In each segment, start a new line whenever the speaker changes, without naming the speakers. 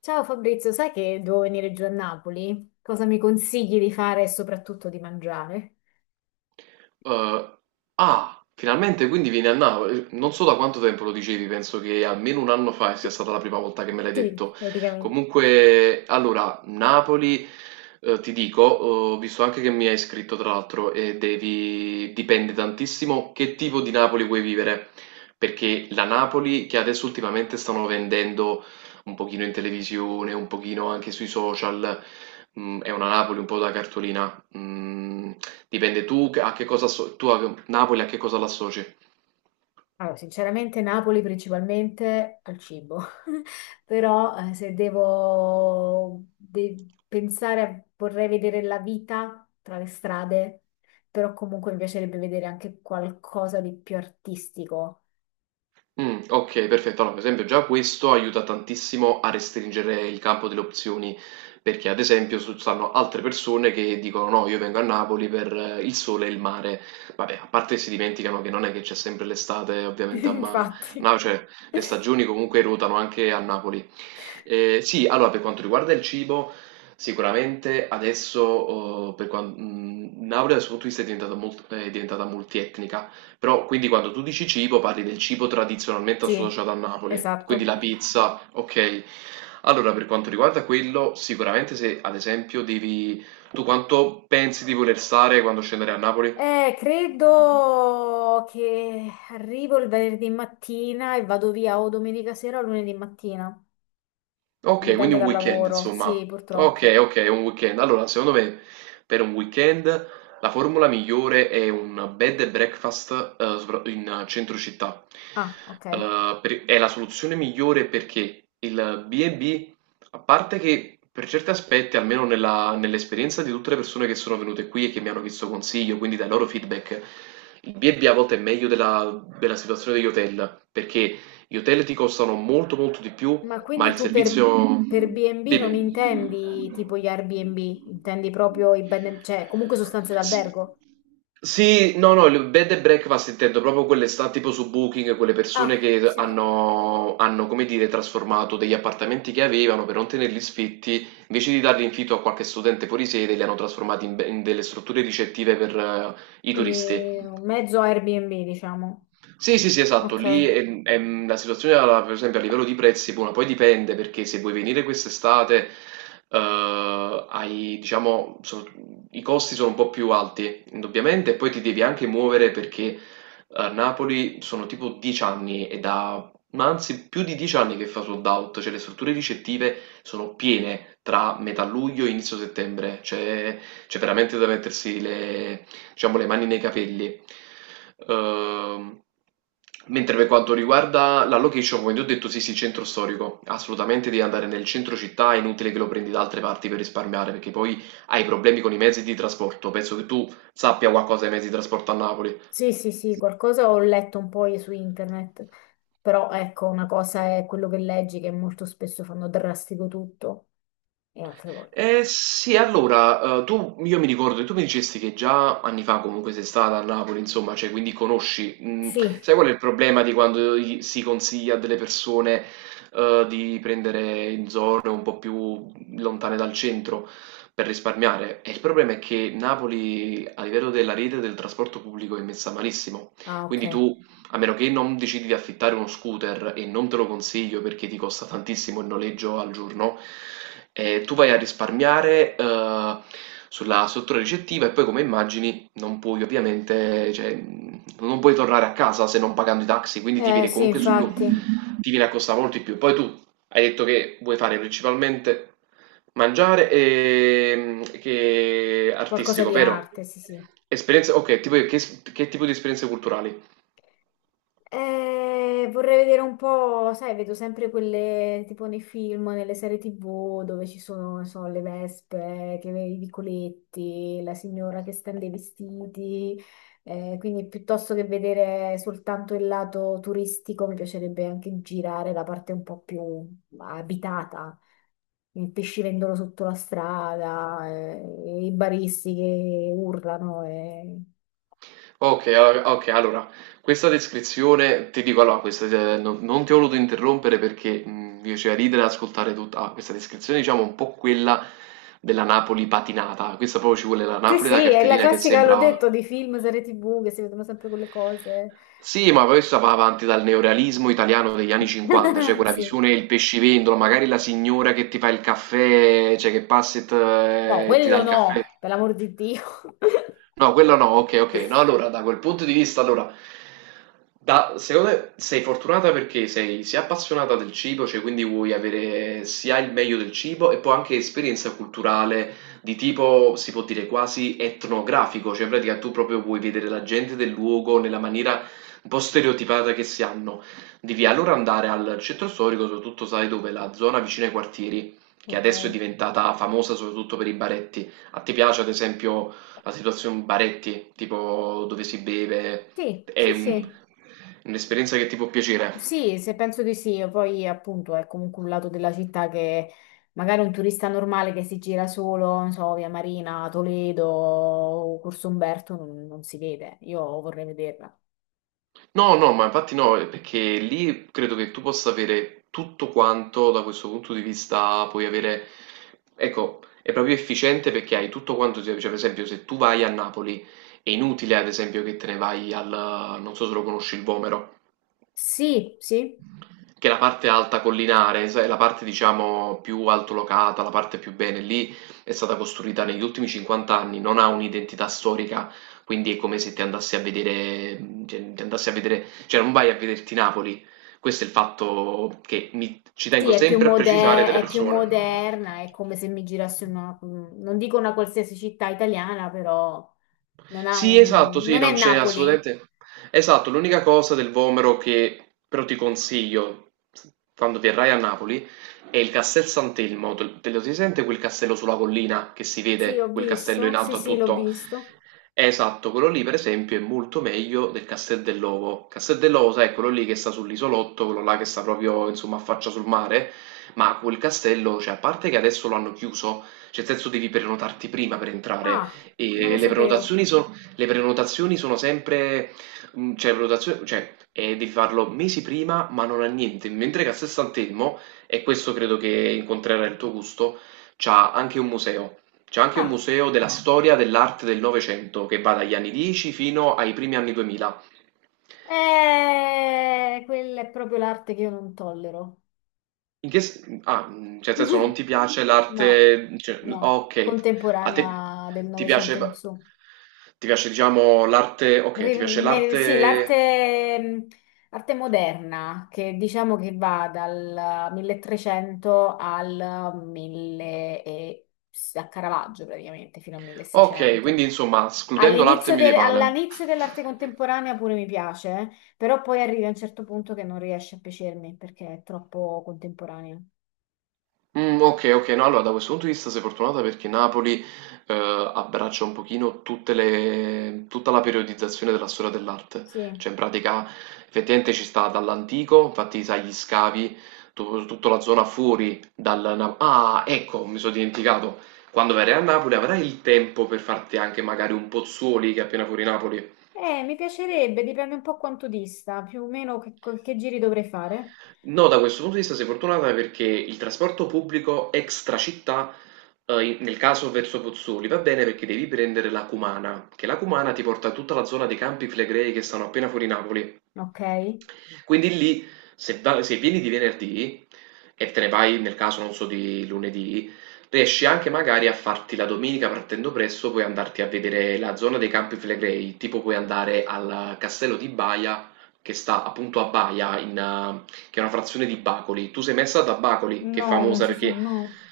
Ciao Fabrizio, sai che devo venire giù a Napoli? Cosa mi consigli di fare e soprattutto di mangiare?
Uhm, ah, finalmente quindi vieni a Napoli. Non so da quanto tempo lo dicevi, penso che almeno un anno fa sia stata la prima volta che me l'hai
Sì,
detto.
praticamente.
Comunque, allora, Napoli, ti dico, ho visto anche che mi hai scritto tra l'altro e dipende tantissimo che tipo di Napoli vuoi vivere, perché la Napoli che adesso ultimamente stanno vendendo un pochino in televisione, un pochino anche sui social, è una Napoli un po' da cartolina. Mm, Dipende a che cosa asso- tu a Napoli a che cosa l'associ?
Allora, sinceramente Napoli principalmente al cibo, però se devo pensare, vorrei vedere la vita tra le strade, però comunque mi piacerebbe vedere anche qualcosa di più artistico.
Okay, perfetto. Allora, per esempio già questo aiuta tantissimo a restringere il campo delle opzioni, perché ad esempio su stanno altre persone che dicono: "No, io vengo a Napoli per il sole e il mare". Vabbè, a parte si dimenticano che non è che c'è sempre l'estate ovviamente a ma
Infatti,
no, cioè le stagioni comunque ruotano anche a Napoli. Sì, allora per quanto riguarda il cibo, sicuramente adesso, Napoli da 'sto punto di vista è diventata multietnica. Però quindi quando tu dici cibo, parli del cibo tradizionalmente
sì,
associato a Napoli, quindi
esatto.
la pizza, ok. Allora, per quanto riguarda quello, sicuramente se ad esempio tu quanto pensi di voler stare quando scendere a Napoli?
Credo che arrivo il venerdì mattina e vado via o domenica sera o lunedì mattina.
Ok, quindi
Dipende
un
dal
weekend,
lavoro.
insomma.
Sì,
Ok,
purtroppo.
ok, un weekend. Allora, secondo me, per un weekend la formula migliore è un bed and breakfast in centro città.
Ah, ok.
È la soluzione migliore perché il B&B, a parte che per certi aspetti, almeno nell'esperienza di tutte le persone che sono venute qui e che mi hanno chiesto consiglio, quindi dai loro feedback, il B&B a volte è meglio della situazione degli hotel, perché gli hotel ti costano molto molto di più
Ma
ma
quindi
il servizio.
per B&B non
Dimmi.
intendi tipo gli Airbnb, intendi proprio i cioè comunque sostanze
S-
d'albergo?
Sì, no, no, il bed and breakfast intendo proprio quelle sta tipo su Booking, quelle persone
Ah,
che
sì.
hanno, come dire, trasformato degli appartamenti che avevano per non tenerli sfitti, invece di darli in affitto a qualche studente fuori sede, li hanno trasformati in, in delle strutture ricettive per i turisti.
Quindi un mezzo Airbnb, diciamo.
Sì, sì, sì, esatto, lì
Ok.
la situazione, per esempio, a livello di prezzi, buona, poi dipende perché se vuoi venire quest'estate, hai, diciamo, i costi sono un po' più alti, indubbiamente, e poi ti devi anche muovere perché a Napoli sono tipo 10 anni ma anzi più di 10 anni che fa sold out, cioè le strutture ricettive sono piene tra metà luglio e inizio settembre, cioè c'è veramente da mettersi le diciamo, le mani nei capelli. Ehm, Mentre per quanto riguarda la location, come ti ho detto, sì, sì, centro storico, assolutamente devi andare nel centro città, è inutile che lo prendi da altre parti per risparmiare, perché poi hai problemi con i mezzi di trasporto. Penso che tu sappia qualcosa dei mezzi di trasporto a Napoli.
Sì, sì, sì, qualcosa ho letto un po' su internet, però ecco, una cosa è quello che leggi, che molto spesso fanno drastico tutto, e altre volte.
Eh sì, allora, io mi ricordo, tu mi dicesti che già anni fa comunque sei stata a Napoli, insomma, cioè, quindi conosci,
Sì,
sai qual è il problema di quando si consiglia a delle persone, di prendere in zone un po' più lontane dal centro per risparmiare? E il problema è che Napoli, a livello della rete del trasporto pubblico, è messa malissimo,
ah, ok.
quindi tu a meno che non decidi di affittare uno scooter e non te lo consiglio perché ti costa tantissimo il noleggio al giorno, tu vai a risparmiare sulla struttura ricettiva e poi come immagini non puoi ovviamente, cioè, non puoi tornare a casa se non pagando i taxi, quindi
Sì, infatti,
ti viene a costare molto di più. Poi tu hai detto che vuoi fare principalmente mangiare e che
qualcosa
artistico,
di
vero?
arte, sì, sì.
Esperienze, ok, tipo che tipo di esperienze culturali?
Vorrei vedere un po', sai, vedo sempre quelle tipo nei film, nelle serie TV dove ci sono, non so, le vespe, i vicoletti, la signora che stende i vestiti. Quindi piuttosto che vedere soltanto il lato turistico, mi piacerebbe anche girare la parte un po' più abitata. Il pescivendolo sotto la strada, i baristi che urlano.
Ok, ok, allora, questa descrizione, ti dico allora, questa, non ti ho voluto interrompere perché mi faceva ridere ad ascoltare tutta questa descrizione, diciamo un po' quella della Napoli patinata, questa proprio ci vuole la
Sì,
Napoli da
sì, è la
cartellina che
classica, l'ho
sembra.
detto, di film, serie TV che si vedono sempre quelle cose.
Sì, ma questa va avanti dal neorealismo italiano degli anni 50, cioè quella
Sì.
visione del pescivendolo, magari la signora che ti fa il caffè, cioè che passa
No,
e ti dà
quello
il
no,
caffè.
per l'amor di Dio.
No, quello no, ok, ok. No, allora, da quel punto di vista, allora, secondo me sei fortunata perché sei sia appassionata del cibo, cioè quindi vuoi avere sia il meglio del cibo e poi anche esperienza culturale di tipo, si può dire, quasi etnografico, cioè in pratica tu proprio vuoi vedere la gente del luogo nella maniera un po' stereotipata che si hanno. Devi allora andare al centro storico, soprattutto sai dove, la zona vicino ai quartieri, che
Ok.
adesso è diventata famosa soprattutto per i baretti. A te piace, ad esempio la situazione baretti, tipo dove si beve,
Sì,
è
sì, sì.
un'esperienza che ti può piacere.
Sì, se penso di sì, poi appunto è comunque un lato della città che magari un turista normale che si gira solo, non so, via Marina, Toledo, Corso Umberto non si vede. Io vorrei vederla.
No, no, ma infatti no, perché lì credo che tu possa avere tutto quanto da questo punto di vista, puoi avere, ecco, è proprio efficiente perché hai tutto quanto, cioè per esempio se tu vai a Napoli è inutile ad esempio che te ne vai al, non so se lo conosci, il Vomero.
Sì, sì,
Che è la parte alta collinare, sai, la parte diciamo più altolocata, la parte più bene, lì è stata costruita negli ultimi 50 anni, non ha un'identità storica, quindi è come se ti andassi a vedere, cioè non vai a vederti Napoli. Questo è il fatto che ci
sì,
tengo
è più
sempre a precisare delle
è più
persone.
moderna, è come se mi girassi in una, non dico una qualsiasi città italiana, però non ha
Sì,
un...
esatto, sì,
non è
non c'è
Napoli.
assolutamente. Esatto, l'unica cosa del Vomero che però ti consiglio, quando verrai a Napoli, è il Castel Sant'Elmo. Te lo si sente quel castello sulla collina, che si
Sì, ho
vede quel castello in
visto. Sì,
alto a
sì, l'ho
tutto?
visto.
Esatto, quello lì per esempio è molto meglio del Castel dell'Ovo. Castel dell'Ovo, sai, è quello lì che sta sull'isolotto, quello là che sta proprio, insomma, a faccia sul mare, ma quel castello, cioè, a parte che adesso lo hanno chiuso, cioè, nel senso devi prenotarti prima per entrare,
Ah, non
e
lo
le
sapevo.
prenotazioni, le prenotazioni sono sempre, cioè, prenotazioni, cioè, devi farlo mesi prima, ma non ha niente, mentre Castel Sant'Elmo, e questo credo che incontrerà il tuo gusto, c'ha anche un museo. C'è anche un
Ah,
museo della storia dell'arte del Novecento che va dagli anni 10 fino ai primi anni 2000.
quella è proprio l'arte che io non tollero.
Cioè, nel senso, non ti piace
No,
l'arte, cioè,
no,
ok, a te
contemporanea del
ti
Novecento
piace,
in su.
ti piace, diciamo, l'arte, ok, ti piace
Sì,
l'arte,
l'arte arte moderna, che diciamo che va dal 1300 al 1000 e, a Caravaggio praticamente, fino al
ok,
1600.
quindi insomma, escludendo l'arte medievale.
All'inizio dell'arte contemporanea pure mi piace, però poi arrivi a un certo punto che non riesce a piacermi perché è troppo contemporanea.
Mm, ok, ok, no, allora da questo punto di vista sei fortunata perché Napoli abbraccia un pochino tutta la periodizzazione della storia dell'arte,
Sì,
cioè in pratica effettivamente ci sta dall'antico, infatti sai gli scavi, tutta la zona fuori Ah, ecco, mi sono dimenticato, quando verrai a Napoli avrai il tempo per farti anche magari un Pozzuoli che è appena fuori Napoli.
mi piacerebbe, dipende un po' quanto dista, più o meno che giri dovrei fare,
No, da questo punto di vista sei fortunata perché il trasporto pubblico extra città, nel caso verso Pozzuoli, va bene perché devi prendere la Cumana, che la Cumana ti porta a tutta la zona dei Campi Flegrei che stanno appena fuori Napoli.
ok?
Quindi lì, se vieni di venerdì e te ne vai nel caso, non so, di lunedì, riesci anche magari a farti la domenica partendo presto, puoi andarti a vedere la zona dei Campi Flegrei, tipo puoi andare al castello di Baia che sta appunto a Baia in, che è una frazione di Bacoli. Tu sei messa da Bacoli, che è
No, non
famosa
ci sono,
perché
no,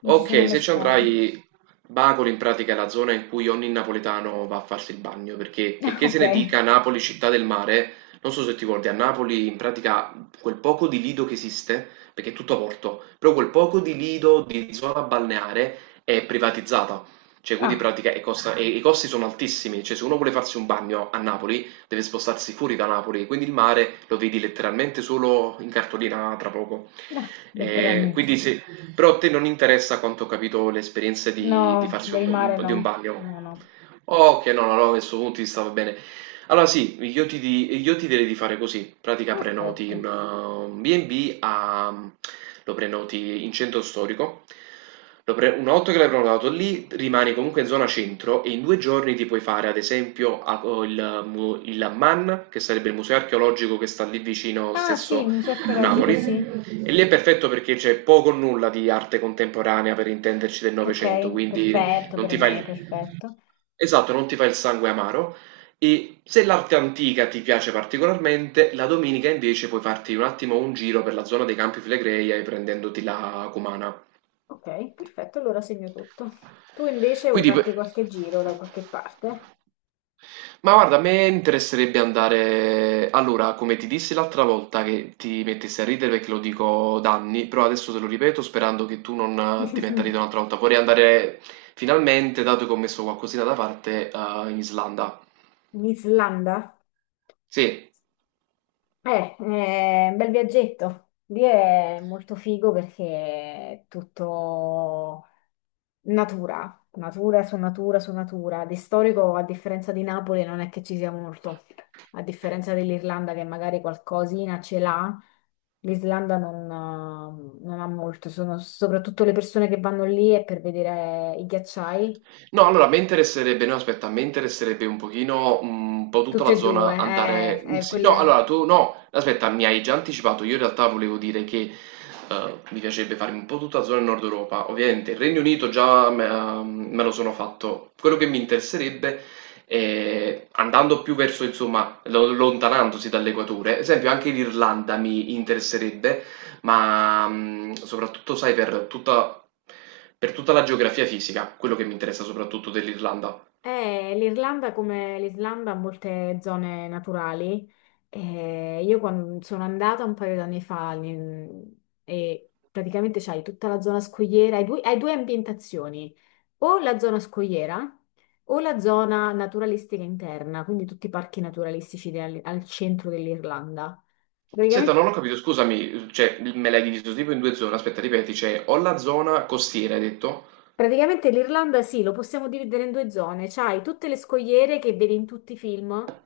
non ci sono
Ok,
mai
se ci
stata.
andrai, Bacoli in pratica è la zona in cui ogni napoletano va a farsi il bagno, perché
Ah,
checché se
ok.
ne dica Napoli città del mare, non so se ti ricordi, a Napoli in pratica quel poco di lido che esiste, perché è tutto a porto, però quel poco di lido di zona balneare è privatizzata, cioè quindi in
Ah,
pratica e i costi sono altissimi, cioè se uno vuole farsi un bagno a Napoli deve spostarsi fuori da Napoli, quindi il mare lo vedi letteralmente solo in cartolina tra poco.
ah,
Quindi
letteralmente.
se, però a te non interessa, a quanto ho capito, l'esperienza di
No,
farsi
del mare
di un
no.
bagno.
No, no.
Ok, no, no, no, questo punto di vista va bene. Allora sì, io ti direi di fare così, pratica prenoti
Perfetto.
un B&B, lo prenoti in centro storico. Una volta che l'hai prenotato lì rimani comunque in zona centro e in 2 giorni ti puoi fare ad esempio il MAN, che sarebbe il museo archeologico che sta lì vicino
Ah, sì, il
stesso
museo
a
archeologico,
Napoli,
sì.
e lì è perfetto perché c'è poco o nulla di arte contemporanea, per intenderci, del Novecento,
Ok,
quindi
perfetto
non
per
ti
me,
fai...
perfetto.
Esatto, non ti fa il sangue amaro. E se l'arte antica ti piace particolarmente, la domenica invece puoi farti un attimo un giro per la zona dei Campi Flegrei prendendoti la Cumana.
Ok, perfetto, allora segno tutto. Tu invece vuoi
Quindi, p-
farti qualche giro da qualche parte?
ma guarda, a me interesserebbe andare. Allora, come ti dissi l'altra volta che ti mettessi a ridere perché lo dico da anni, però adesso te lo ripeto sperando che tu non ti metta a ridere
In
un'altra volta. Vorrei andare finalmente, dato che ho messo qualcosina da parte, in Islanda.
Islanda?
Sì.
È un bel viaggetto. Lì è molto figo perché è tutto natura, natura su natura su natura. Di storico, a differenza di Napoli, non è che ci sia molto. A differenza dell'Irlanda, che magari qualcosina ce l'ha, l'Islanda non, non ha molto. Sono soprattutto le persone che vanno lì è per vedere i ghiacciai.
No, allora a me interesserebbe no, aspetta, a me interesserebbe un pochino, un po' tutta
Tutte
la
e due,
zona andare sì, no,
quelle.
allora tu no, aspetta, mi hai già anticipato, io in realtà volevo dire che, mi piacerebbe farmi un po' tutta la zona Nord Europa. Ovviamente il Regno Unito già me me lo sono fatto. Quello che mi interesserebbe è andando più verso, insomma, lo lontanandosi dall'equatore, ad esempio anche l'Irlanda mi interesserebbe, ma soprattutto sai per tutta la geografia fisica, quello che mi interessa soprattutto dell'Irlanda.
L'Irlanda, come l'Islanda, ha molte zone naturali. Io quando sono andata un paio d'anni fa e praticamente c'hai tutta la zona scogliera, hai due ambientazioni, o la zona scogliera o la zona naturalistica interna, quindi tutti i parchi naturalistici al centro dell'Irlanda.
Senta,
Praticamente,
non ho capito, scusami, cioè me l'hai diviso tipo in due zone, aspetta, ripeti, cioè ho la zona costiera, hai detto?
praticamente l'Irlanda, sì, lo possiamo dividere in due zone. C'hai tutte le scogliere che vedi in tutti i film.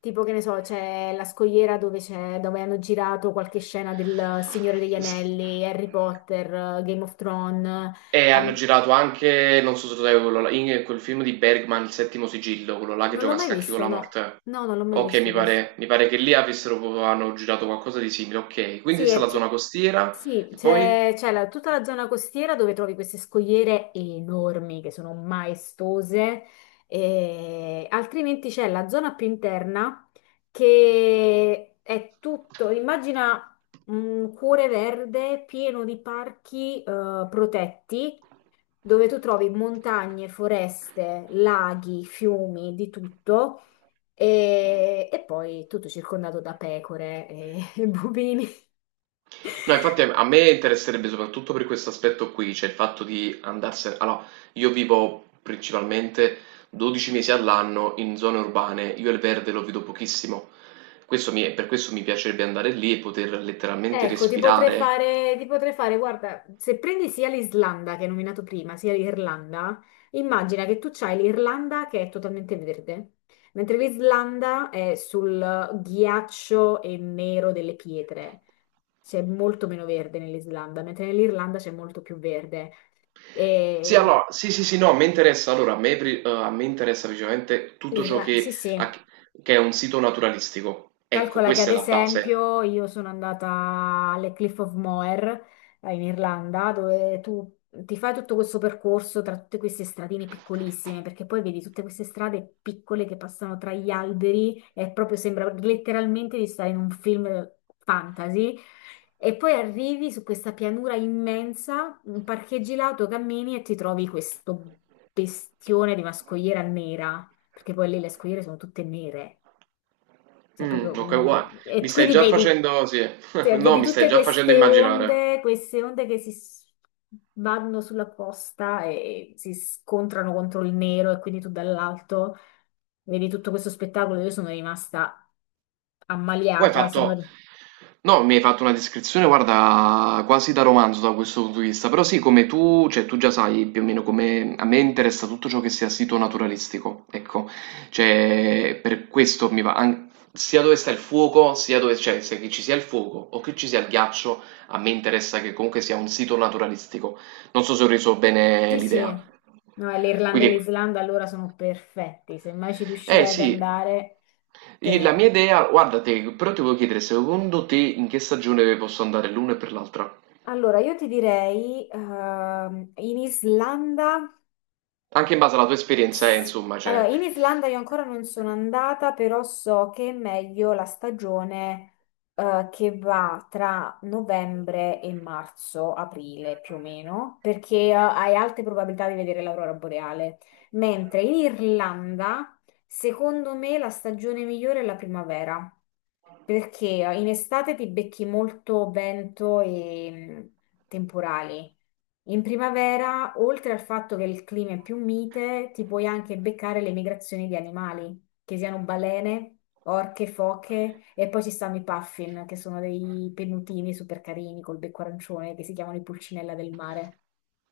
Tipo che ne so, c'è la scogliera dove hanno girato qualche scena del Signore degli
S-
Anelli, Harry Potter, Game of Thrones.
E
eh,
hanno
um,
girato anche, non so se lo sai, in quel film di Bergman, Il settimo sigillo, quello là che
non l'ho
gioca a
mai
scacchi con
visto,
la
no.
morte.
No, non l'ho mai
Ok,
visto
mi
questo.
pare, hanno girato qualcosa di simile, ok. Quindi
Sì,
questa è
è
la zona
t-
costiera,
sì,
e poi?
tutta la zona costiera dove trovi queste scogliere enormi che sono maestose, e altrimenti c'è la zona più interna che è tutto, immagina un cuore verde pieno di parchi protetti dove tu trovi montagne, foreste, laghi, fiumi, di tutto. E poi tutto circondato da pecore e, e bovini.
No, infatti a me interesserebbe soprattutto per questo aspetto qui, cioè il fatto di andarsene... Allora, io vivo principalmente 12 mesi all'anno in zone urbane, io il verde lo vedo pochissimo, per questo mi piacerebbe andare lì e poter letteralmente
Ecco,
respirare.
ti potrei fare, guarda, se prendi sia l'Islanda che hai nominato prima, sia l'Irlanda, immagina che tu c'hai l'Irlanda che è totalmente verde, mentre l'Islanda è sul ghiaccio e nero delle pietre. C'è molto meno verde nell'Islanda, mentre nell'Irlanda c'è molto più verde.
Sì,
E
allora, sì, sì, sì, no, mi interessa, allora, a me interessa principalmente tutto ciò
l'Irlanda, sì, sì.
che è un sito naturalistico. Ecco,
Calcola che ad
questa è la base.
esempio io sono andata alle Cliff of Moher in Irlanda, dove tu ti fai tutto questo percorso tra tutte queste stradine piccolissime, perché poi vedi tutte queste strade piccole che passano tra gli alberi e proprio sembra letteralmente di stare in un film fantasy. E poi arrivi su questa pianura immensa, parcheggi l'auto, cammini e ti trovi questo bestione di una scogliera nera, perché poi lì le scogliere sono tutte nere. Cioè,
Mm,
proprio
ok, guarda,
non- E
mi stai
quindi
già
vedi,
facendo, sì,
cioè,
no,
vedi
mi stai
tutte
già facendo
queste
immaginare.
onde, vanno sulla costa e si scontrano contro il nero e quindi tu dall'alto vedi tutto questo spettacolo. Io sono rimasta
Poi hai
ammaliata.
fatto,
Sono...
no, mi hai fatto una descrizione, guarda, quasi da romanzo da questo punto di vista, però sì, come tu, cioè tu già sai più o meno come a me interessa tutto ciò che sia sito naturalistico, ecco, cioè per questo mi va, sia dove sta il fuoco, sia dove, cioè se che ci sia il fuoco o che ci sia il ghiaccio, a me interessa che comunque sia un sito naturalistico, non so se ho reso bene
Sì,
l'idea,
sì. No, e l'Irlanda e
quindi,
l'Islanda allora sono perfetti. Se mai ci
eh
riuscirai ad
sì,
andare,
la mia
te...
idea, guarda te, però ti volevo chiedere secondo te in che stagione posso andare l'una e per l'altra?
Allora, io ti direi, in Islanda.
Anche in base alla tua esperienza,
S-
insomma,
Allora,
cioè.
in Islanda io ancora non sono andata, però so che è meglio la stagione che va tra novembre e marzo, aprile più o meno, perché hai alte probabilità di vedere l'aurora boreale. Mentre in Irlanda, secondo me, la stagione migliore è la primavera. Perché in estate ti becchi molto vento e temporali. In primavera, oltre al fatto che il clima è più mite, ti puoi anche beccare le migrazioni di animali, che siano balene, orche, foche e poi ci stanno i puffin, che sono dei pennutini super carini col becco arancione che si chiamano i pulcinella del mare.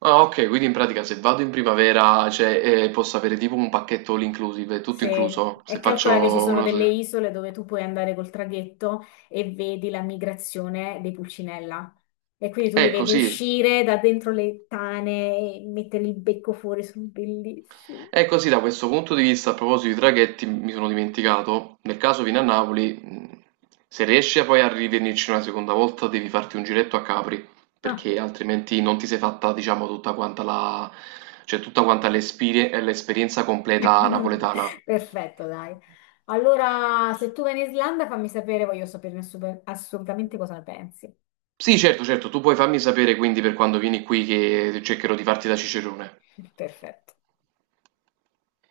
Ah, ok, quindi in pratica se vado in primavera, cioè, posso avere tipo un pacchetto all inclusive, tutto
Sì,
incluso, se
e calcola che ci
faccio
sono
una
delle
cosa...
isole dove tu puoi andare col traghetto e vedi la migrazione dei pulcinella. E quindi tu li
Ecco,
vedi
sì.
uscire da dentro le tane e mettere il becco fuori, sono bellissimi.
E così da questo punto di vista, a proposito di traghetti, mi sono dimenticato, nel caso vieni a Napoli, se riesci a poi a rivenirci una seconda volta, devi farti un giretto a Capri,
Ah.
perché altrimenti non ti sei fatta, diciamo, tutta quanta la, cioè tutta quanta l'esperienza completa napoletana.
Perfetto, dai. Allora, se tu vai in Islanda, fammi sapere, voglio sapere assolutamente cosa ne pensi.
Sì, certo, certo, tu puoi farmi sapere quindi per quando vieni qui che cercherò di farti da cicerone.
Perfetto.